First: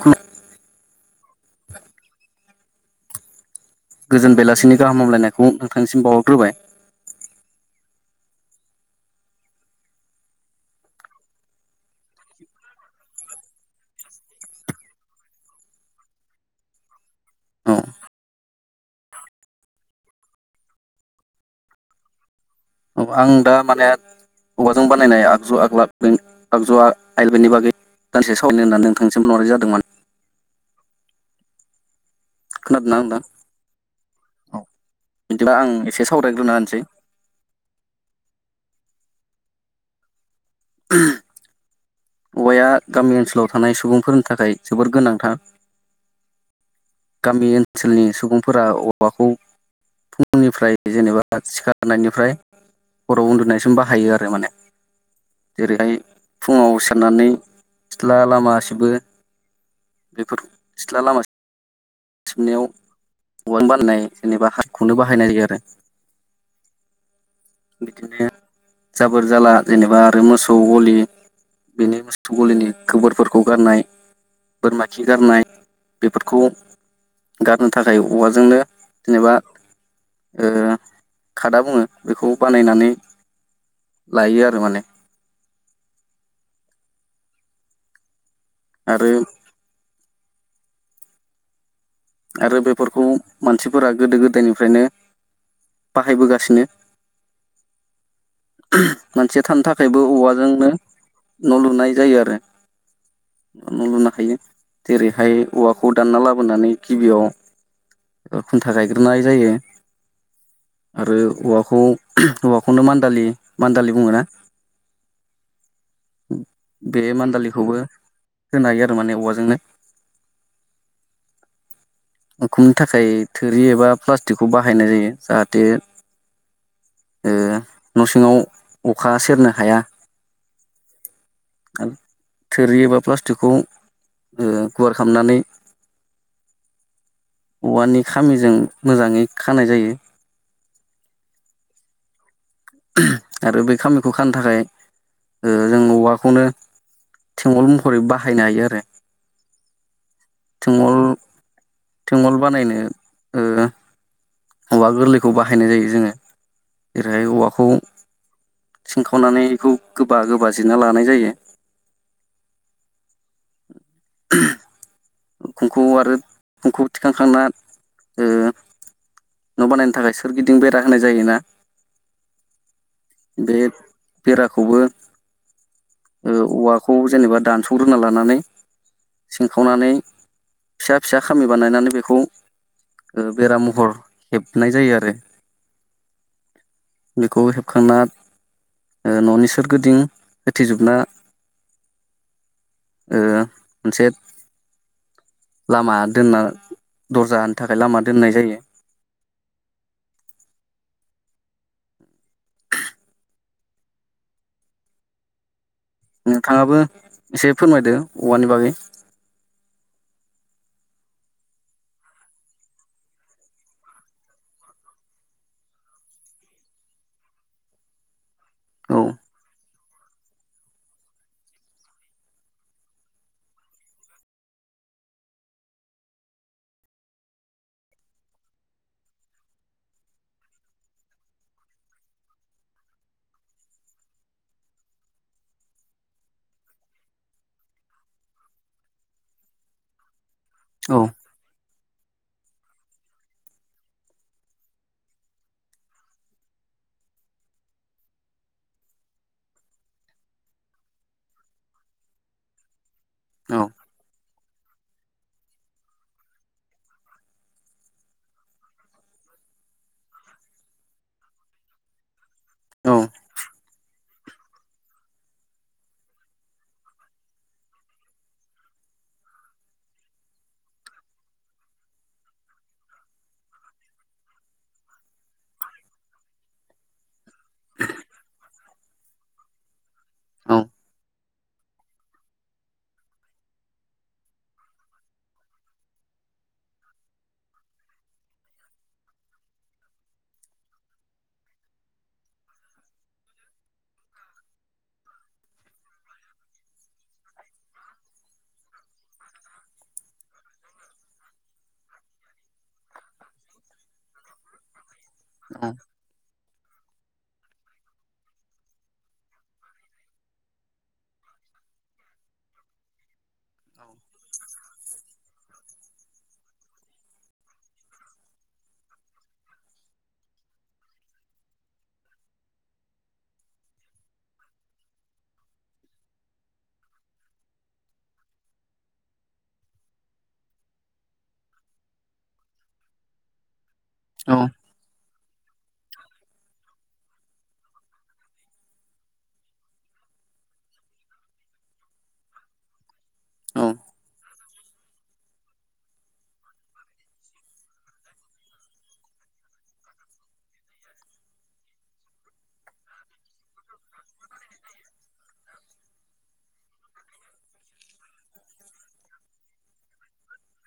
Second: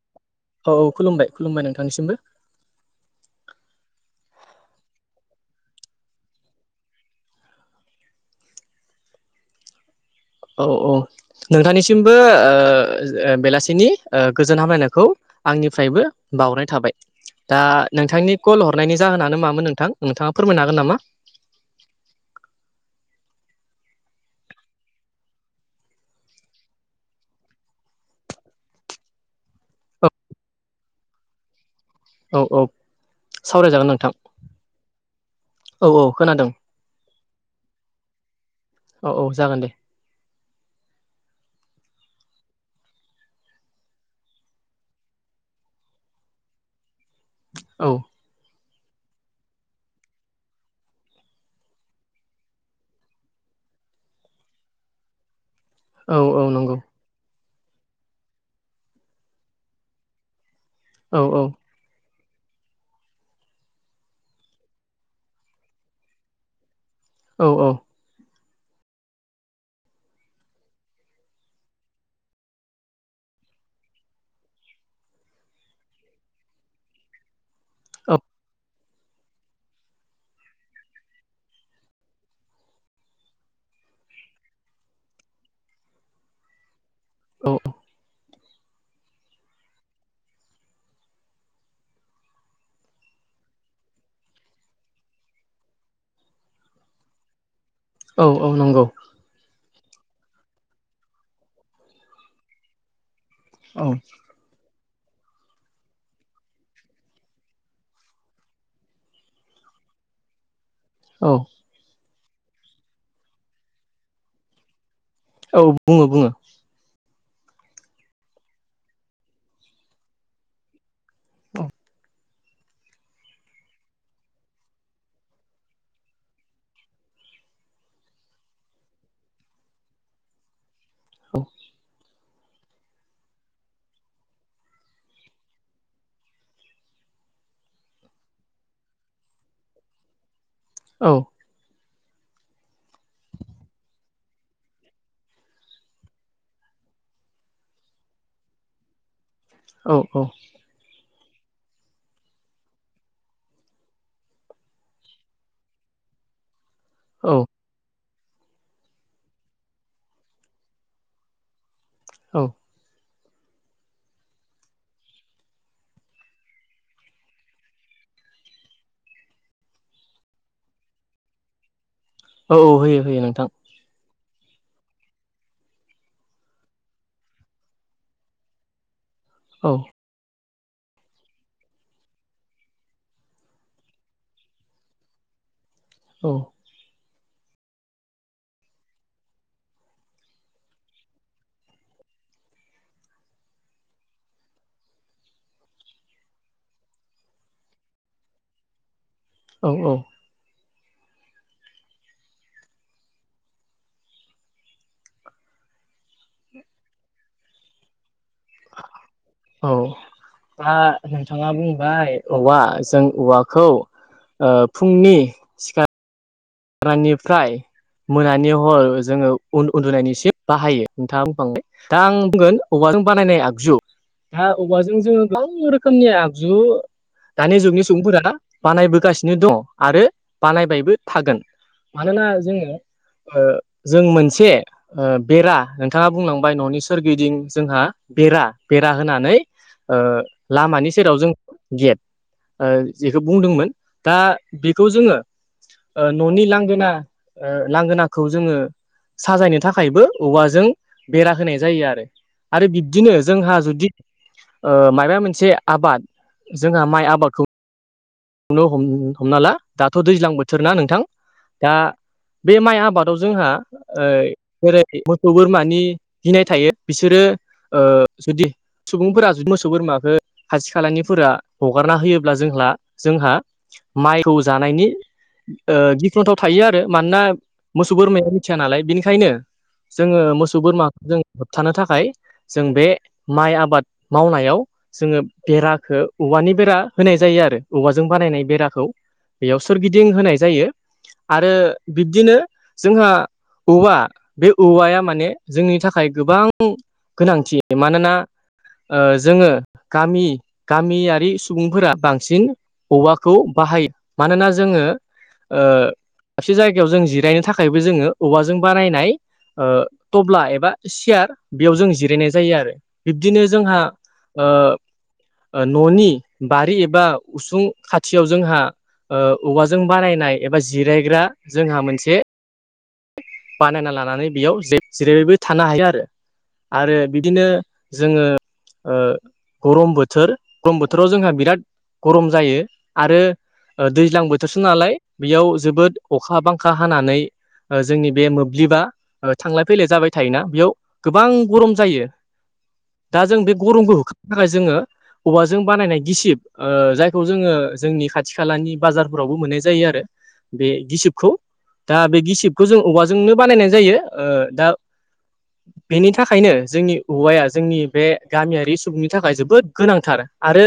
खु औ औ खुलुमबाय खुलुमबाय नोंथांनिसिमबो गोजोन बेलासिनि गाहाम हामलायनायखौ नोंथांनिसिम बावहरग्रोबाय औ औ नोंथांनिसिमबो ओ बेलासिनि ओ गोजोन हामायनायखौ आंनिफ्रायबो बावनाय थाबाय दा औ नोंथांनि कल हरनायनि जाहोनानो मामोन नोंथां नोंथाङा फोरमायनो हागोन नामा? औ आं दा माने औवाजों बानायनाय आगजु आगला आगजुआ आइलानि बागै दान्दिसे सावरायनो होननानै नोंथांसिम हरनाय जादोंमोन। औ औ औ खोनादोंना नोंथां सावरायजागोन नोंथां बिदिब्ला आं औ औ एसे खोनादों सावरायग्रोन होनोसै औ औ जागोन दे। [unintelligible] औवाया गामि ओनसोलाव थानाय सुबुंफोरनि थाखाय जोबोर गोनांथार गामि औ ओनसोलनि सुबुंफोरा औवाखौ फुंनिफ्राय जेनेबा सिखारनायनिफ्राय हराव उन्दुनायसिम बाहायो आरो माने जेरैहाय औ औ फुङाव नंगौ सि खारननानै सिथ्ला लामा सिबो बेफोर सिथ्ला लामा औ औ सिबनायाव औवानि बानायनाय जेनेबा हासिबखौनो बाहायनाय जायो आरो [inaudible] औ औ बिदिनो जाबोर जाला जेनेबा आरो मोसौ गलि बिनि मोसौ गलिनि गोबोरफोरखौ गारनाय बोरमा खि गारनाय फोरखौ गारनो थाखाय औवाजोंनो जेनेबा ओ खादा बुङो बेखौ बानायनानै लायो आरो माने औ औ आरो आरो बेफोरखौ मानसिफोरा गोदो गोदायनिफ्रायनो बाहायबोगासिनो औ औ नंगौ। मानसिया थानो थाखायबो औवाजोंनो न' लुनाय जायो आरो। औ न' लुनो हायो जेरैहाय औवाखौ दानना लाबोनानै गिबियाव खुन्था गायग्रोनाय जायो आरो औ औवा खौ औवाखौनो मान्दालि मान्दालि बुङो ना औ बुङो बुङो बे मान्दालिखौबो होनो हायो आरो माने औवाजोंनो औ उखुमनि थाखाय थोरि एबा प्लास्टिकखौ बाहायनाय जायो जाहाथे ओ न' सिङाव अखा सेरनो हाया। औ [unintelligible] थोरि एबा प्लास्टिकखौ गुवार खालामनानै औवानि खामिजों मोजाङै खानाय जायो औ आरो बे खामिखौ खानो थाखाय ओ जों औवाखौनो थेंगल महरै बाहायनो हायो आरो औ औ थेंअल थेंअल बानायनो ओ औवा गोरलैखौ बाहायनाय जायो जोङो जेरैहाय औ औवाखौ सिनखावनानै इखौ गोबा गोबा जिरना लानाय जायो औ [unintelligible] उखुमखौ आरो उखुम थिखांखांना ओ न' बानायनो थाखाय सोरगिदिं बेरा होनाय जायोना औ होयो होयो नोंथां बे बेराखौबो ओ औवाखौ जेनेबा दानसग्रोना लानानै औ सिंखावनानै फिसा फिसा खामि बानायनानै बेखौ बेरा महर हेबनाय जायो आरो औ बेखौ हेबखांना ओ न'नि सोरगिदिं होथेजोबना ओ मोनसे लामा दोनना दरजानि थाखाय लामा दोननाय जायो औ औ नोंथाङाबो एसे फोरमायदो औवानि बागै औ दा नोंथाङा बुंबाय औवा जों औवाखौ ओ फुंनि सिखा रनायनिफ्राय मोनानि हर औ जोङो उन उन्दुनायनिसिम बाहायो नोंथाङा बुंखांबाय दा आं बुंगोन औवाजों बानायनाय आगजु दा औवाजों जोङो गोबां रोखोमनि आगजु दानि जुगनि सुबुंफोरा बानायबोगासिनो दं आरो बानायबायबो थागोन मानोना जोङो जों मोनसे ओ बेरा नोंथाङा बुंलांबाय न'नि सोरगिदिं जोंहा बेरा बेरा होनानै ओ लामानि औ सेराव जों गेट ओ इखौ बुंदोंमोन दा बेखौ जोङो न'नि लांगोना ओ लांगोनाखौ जोङो साजायनो थाखायबो औवाजों बेरा होनाय जायो आरो आरो बिब्दिनो जोंहा औ जुदि ओ मायबा मोनसे आबाद जोंहा माइ आबादखौ नो हमना ला दाथ दैज्लां बोथोर ना नोंथां दा बे माइ औ आबादाव जोंहा ओ जेरै मोसौ बोरमानि गिनाय थायो बिसोरो ओ जुदि सुबुंफोरा जुदि मोसौ बोरमाखौ खाथि खालानिफोरा हगारना होयोब्ला जोंहा जोंहा माइखौ जानायनि ओ गिख्रंथाव थायो आरो मानोना मोसौ बोरमाया मिथिया नालाय बिनिखायनो जोङो मोसौ औ बोरमाखौ जों होबथानो थाखाय जों बे माइ आबाद मावनायाव जोङो बेराखौ औवानि बेरा होनाय जायो आरो औवाजों बानायनाय बेराखौ बेयाव सोरगिदिं होनाय जायो आरो बिब्दिनो जोंहा औवा बे औवाया माने जोंनि थाखाय गोबां गोनांथि मानोना ओ जोङो गामि गामियारि सुबुंफोरा बां औवाखौ बाहायो मानोना जोङो ओ औ मोनसे जायगायाव जों जिरायनो थाखायबो जोङो औवाजों बानायनाय टब्ला एबा सियार बेयाव जों जिरायनाय जायो आरो बिब्दिनो जोंहा औ न'नि बारि एबा उसुं खाथियाव जोंहा औवाजों बारानायनाय एबा जिरायग्रा जोंहा मोनसे बानायना लानानै बेयाव जेरैबो थानो हायो आरो। आरो बिदिनो जोङो गरम बोथोर गरम बोथोराव जोंहा बिराद गरम जायो आरो दैज्लां औ बोथोरसो नालाय बेयाव जोबोद अखा बांखा हानानै जोंनि बे मोब्लिबा थांलाय फैलाय जाबाय थायोना बेयाव गोबां गरम जायो। दा जों बे औ गरमखौ होखारनो थाखाय जोङो औवाजों बानायनाय गिसिब ओ जायखौ जोङो जोंनि खाथि खालानि बाजारफोरावबो मोननाय जायो आरो। बे गिसिबखौ दा बे गिसिबखौ जों औवाजोंनो बानायनाय जायो दा [inaudible] बेनि थाखायनो जोंनि औवाया जोंनि बे गामियारि सुबुंनि थाखाय जोबोद गोनांथार आरो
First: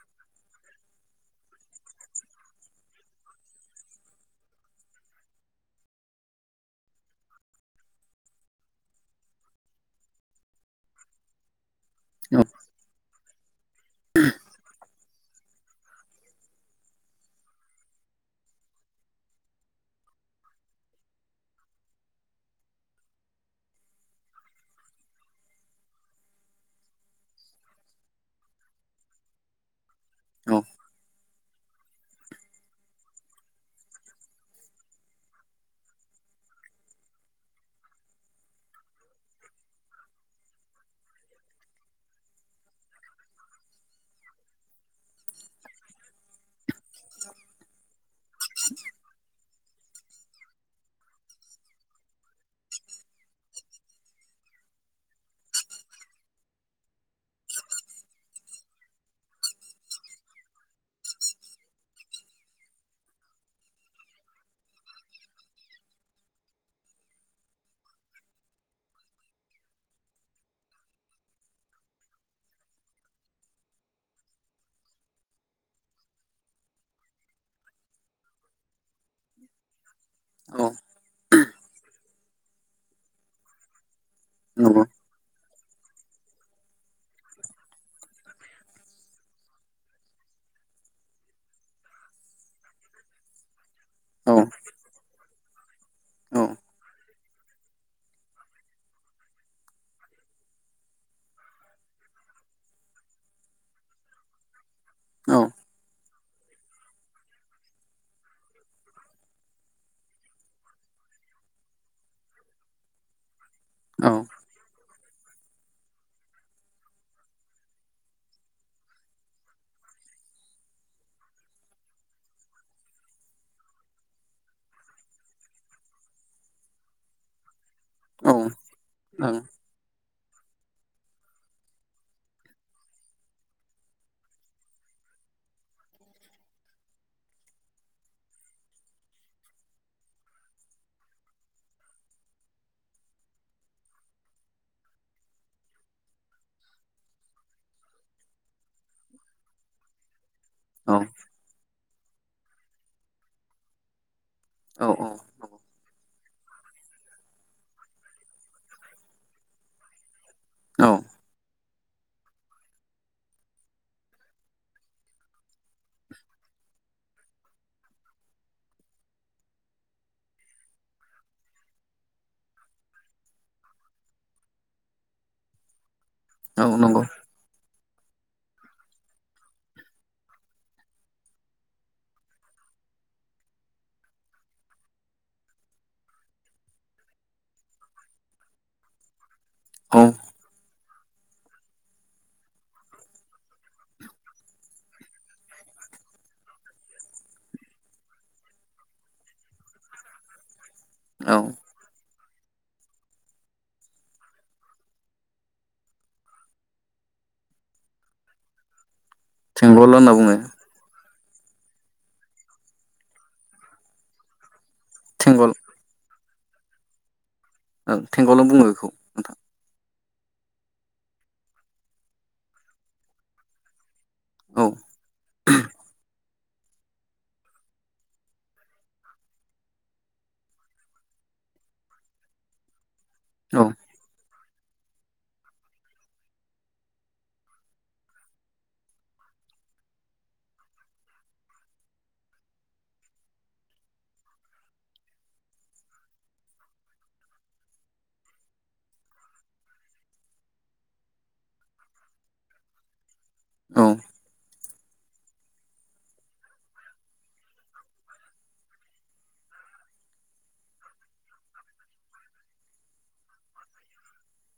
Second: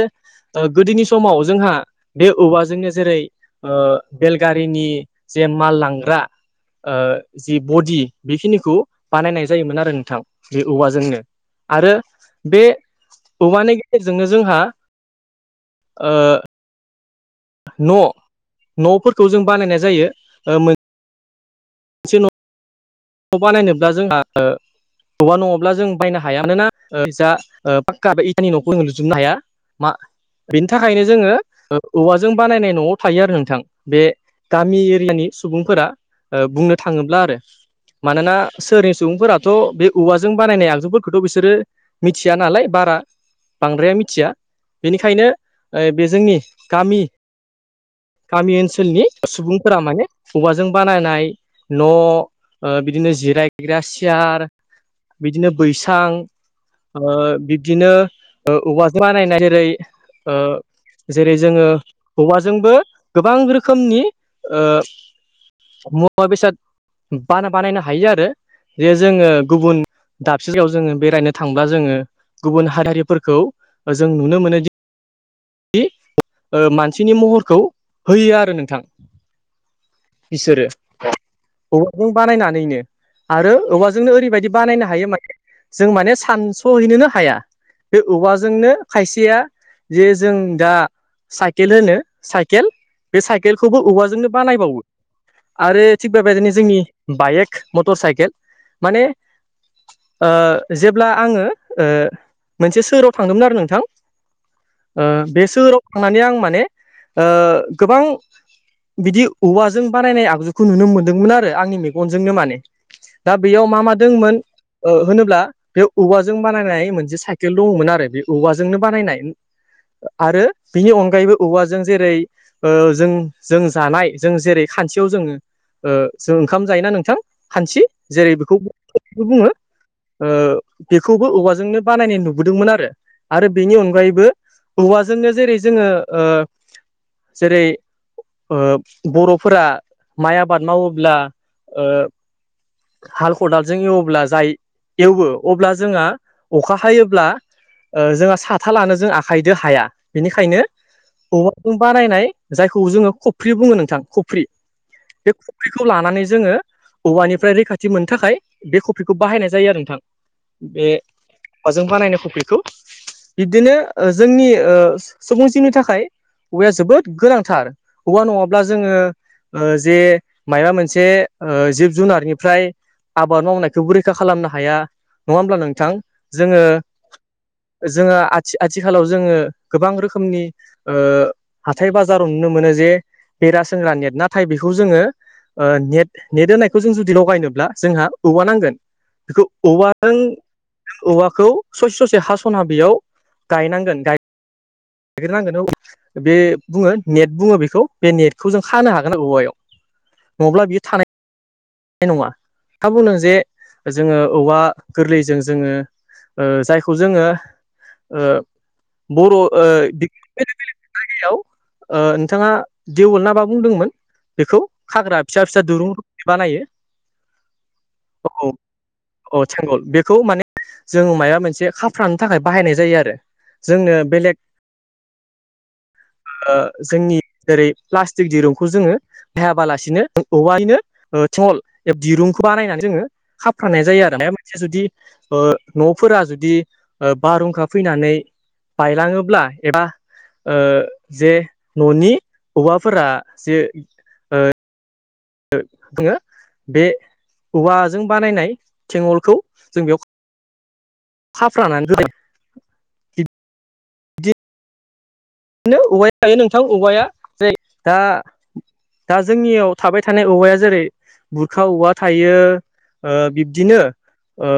ओ गोदोनि समाव जोंहा बे औवाजोंनो जेरै ओ बेलगारिनि जे माल लांग्रा ओ जि बडि बेखिनिखौ बानायनाय जायोमोन आरो नोंथां बे औवाजोंनो आरो बे औवानि गेजेरजोंनो जोंहा ओ न' न'फोरखौ जों बानायनाय जायो ओ मोन से न' न' बानायनोब्ला जोंहा औवा नङाब्ला जों बायनो हाया मानोना ओ जा पाक्का बे इटानि न'खौ जों लुजोबनो हाया। मा औ बिनि थाखायनो जोङो औवाजों बानायनाय न'आव थायो आरो नोंथां बे गामि एरियानि सुबुंफोरा बुंनो थाङोब्ला आरो। मानोना सोहोरिया सुबुंफोराथ' बे औवाजों बानायनाय आगजुफोरखौथ' बिसोरो मिथिया नालाय बारा बांद्राया मिथिया बेनिखायनो ओ बे जोंनि गामि गामि ओनसोलनि सुबुंफोरा माने औवाजों बानायनाय न' ओ बिदिनो जिरायग्रा सियार बिदिनो बैसां ओ बिब्दिनो ओ औवाजों बानायनाय जेरै जेरै जोङो औवाजोंबो गोबां रोखोमनि मुवा बेसाद बाना बानायनो हायो आरो जे जोङो गुबुन दाबसे जायगायाव जोङो बेरायनो थांब्ला जोङो गुबुन हारिारिफोरखौ जों नुनो मोनो दि मानसिनि महरखौ होयो आरो नोंथां। औ इसोरो बेजों बानायनानैनो आरो औवाजोंनो ओरैबायदि नंगौ बानायनो हायो माने जों माने सानस'हैनोनो हाया। बे औवाजोंनो खायसेया जे जों दा साइकेल होनो साइकेल बे साइकेलखौबो औवाजोंनो औ बानायबावो आरो थिग औ बेबायदिनो जोंनि बायेक मटर साइकेल माने ओ जेब्ला आङो मोनसे सोहोराव थांदोंमोन आरो नोंथां। [inaudible] ओ बे सोहोराव थांनानै आं माने गोबां बिदि औवाजों बानायनाय आगजुखौ नुनो मोनदोंमोन आरो आंनि मेगनजोंनो माने दा बेयाव मा मा औ दोङोमोन ओ होनोब्ला बे औवाजों बानायनाय मोनसे साइकेल दङमोन आरो बे औवाजोंनो बानायनाय आरो बिनि अनगायैबो औवाजों जेरै ओ जों जों जानाय जों जेरै खानसियाव जोङो ओ जों ओंखाम जायोना नोंथां खानसि जेरै ओं बेखो [unintelligible] बेखौ औ बुङो ओ बेखौबो औवाजोंनो बानायनाय नुबोदोंमोन आरो आरो बेनि अनगायैबो औवाजोंनो जेरै जोङो ओ जेरै ओ बर'फोरा माइ आबाद मावोब्ला ओ हाल खदालजों एवोब्ला जाय एवो अब्ला जोङा अखा हायोब्ला ओ जोङा साथा लानो जों आखाइजों हाया बेनिखायनो औ औवाजों बानायनाय जायखौ जोङो खफ्रि बुङो नोंथां खफ्रि औ औ बे खफ्रिखौ लानानै जों जोङो औवानिफ्राय रैखाथि मोननो थाखाय बे खफ्रिखौ बाहायनाय जायो आरो नोंथां। बे औ औवाजों बानायनाय खफ्रिखौ बिदिनो ओ जोंनि ओ सुबुं जिउनि थाखाय औवाया जोबोद गोनांथार औवा नङाब्ला जोङो ओ जे मायबा मोनसे ओ जिब जुनारनिफ्राय आबाद मावनायखौबो रैखा खालामनो हाया नङा ओमब्ला नोंथां? जोङो औ नंगौ जोङो आथि आथिखालाव जोङो गोबां रोखोमनि ओ हाथाय बाजाराव नुनो मोनो जे बेरा सोंग्रा नेट नाथाय बेखौ जोङो ओ नेट नेट होनायखौ जों जुदि लगायनोब्ला जोंहा औवा नांगोन बेखौ औ औवाजों जों औवाखौ ससे ससे हास'ना बेयाव गायनांगोन गाय ग्रोनांगोन औ बे बुङो नेट बुङो बेखौ बे नेटखौ जों खानो हागोन औवायाव। नङाब्ला बि थानाय औ नङा नोंथाङा बुंदों जे जोङो औवा गोरलैजों जोङो ओ जायखौ जोङो ओ बर' ओ थेंगल होनना बिदिनो बुङो बेलेग बेलेग जायगायाव ओ नोंथाङा देवोल ना बा बुंदोंमोन? बेखौ खाग्रा फिसा थेंगल फिसा दुरुं रख'मै बानायो। ओ औ थेंगलबो बुङो बेखौ नोंथां औ थेंगल बेखौ माने जों माया मोनसे खाफ्रानो थाखाय बाहायनाय जायो आरो। जोंनो बेलेग ओ जोंनि जेरै प्लास्टिक दिरुंखौ जोङो हायाबालासिनो औवानिनो ओ थें दिरुंखौ बानायनानै जोङो औ खाफ्रानाय जायो आरो मानबा मोनसे जुदि ओ न'फोरा जुदि ओ बारहुंखा फैनानै बायलाङोब्ला एबा ओ जे न'नि औवाफोरा जे ओ जोङो बे औवाजों बानायनाय थेंअलखौ जों बे खाफ्रानानै होबायना औ नो औवाया जायो नोंथां औवाया जेरै दा [unintelligible] दा जोंनियाव थाबाय थानाय औवाया जेरै बुरखा उवा थायो। ओ बिब्दिनो ओ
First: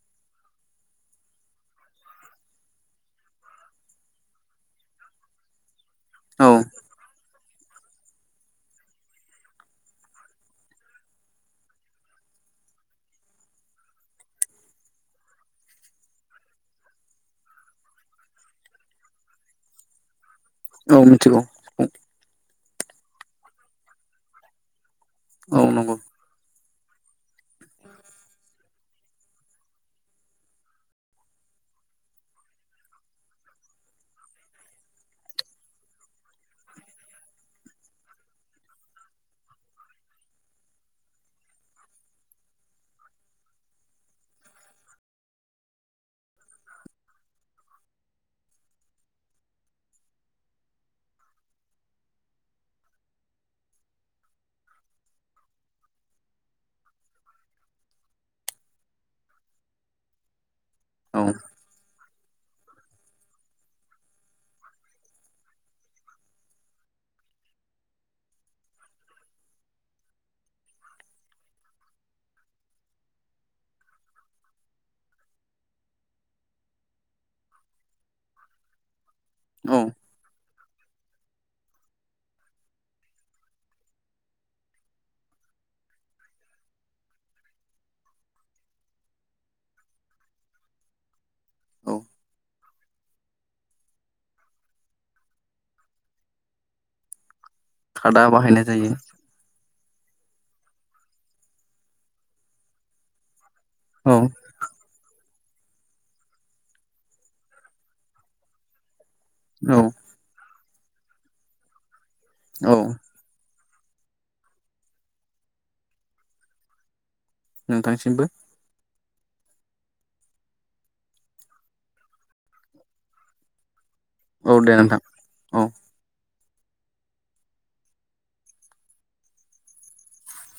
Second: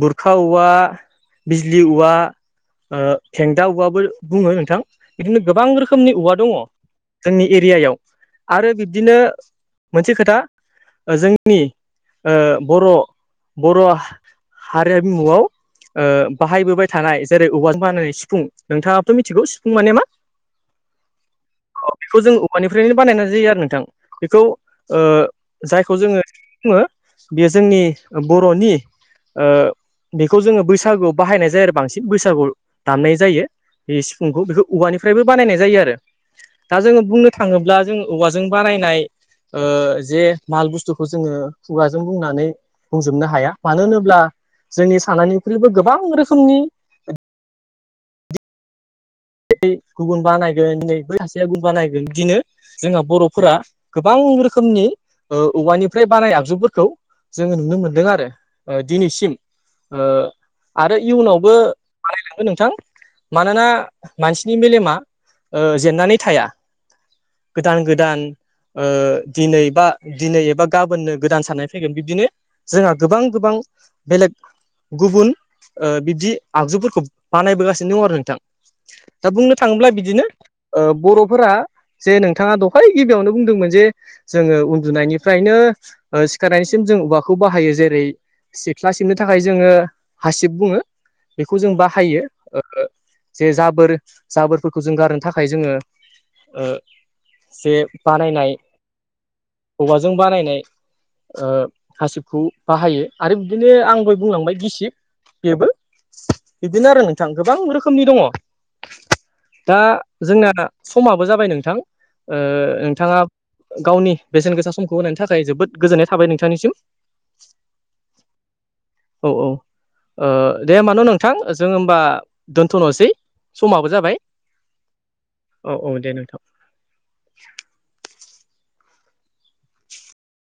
गुरखा उवा बिजलि उवा ओ थेंदा उवाबो बुङो नोंथां बिदिनो गोबां रोखोमनि उवा दङ। जोंनि एरियायाव आरो बिब्दिनो मोनसे खोथा ओ जोंनि ओ बर' बर' हारिमुआव ओ बाहायबोबाय थानाय जेरै औवाजों बानायनानै सिफुं नोंथाङाबाथ' मिथिगौ सिफुं माने मा औ मिथिखौ बेखौ जों औवानिफ्रायनो बानायना जायो आरो नोंथां बेखौ औ नंगौ जायखौ जोङो बुङो बेयो जोंनि बर'नि ओ बेखौ जोङो बैसागुआव बाहायनाय जायो आरो बांसिन बैसागुआव दामनाय जायो। बे सिफुंखौ बेखौ औवानिफ्रायबो बानायनाय जायो आरो दा जोङो बुंनो थाङोब्ला जों औवाजों बानायनाय जे माल बुस्थुखौ जोङो खुगाजों बुंनानै बुंजोबनो हाया मानो होनोब्ला ब्ला जोंनि सानायनिख्रुइबो गोबां रोखोमनि [unintelligible] गुबुन बानायगोन नै बै सासेया गुबुन बानायगोन बिदिनो जोंहा बर'फोरा गोबां रोखोमनि औवानिफ्राय बानाय आगजुफोरखौ जोङो नुनो मोनदों आरो दिनैसिम ओ आरो औ इयुनावबो बाहायलांगोन नोंथां मानोना मानसिनि मेलेमा जेननानै थाया गोदान गोदान दिनै बा दिनै एबा गाबोननो गोदान साननाय फैगोन बिब्दिनो जोंहा गोबां गोबां बेलेग गुबुन बिब्दि आगजुफोरखौ बानायबोगासिनो दं आरो नोंथां दा बुंनो औ थाङोब्ला बिदिनो बर'फोरा जे नोंथाङा दहाय गिबियावनो बुंदोंमोन जे जोङो उन्दुनायनिफ्रायनो सिखारनायनिसिम जों औवाखौ बाहायो जेरै सिख्ला सिबनो थाखाय जोङो हासिब बुङो बेखौ जों औ बाहायो जे जाबोर जाबोरफोरखौ जों गारनो थाखाय जोङो जे खादा बानायनाय बाहायनाय जायो औवाजों बानायनाय हासिबखौ बाहायो आरो बिदिनो आं औ दहाय बुंलांबाय गिसिब बेबो बिदिनो आरो नोंथां गोबां रोखोमनि दङ दा औ जोंना समाबो जाबाय नोंथां औ नोंथाङा गावनि बेसेन गोसा समखौ होनायनि थाखाय जोबोद गोजोननाय थाबाय नोंथांनिसिम नोंथांसिमबो औ-औ दे होमबान' नोंथां जों होमबा दोनथ'नोसै समाबो जाबाय औ दे नोंथां औ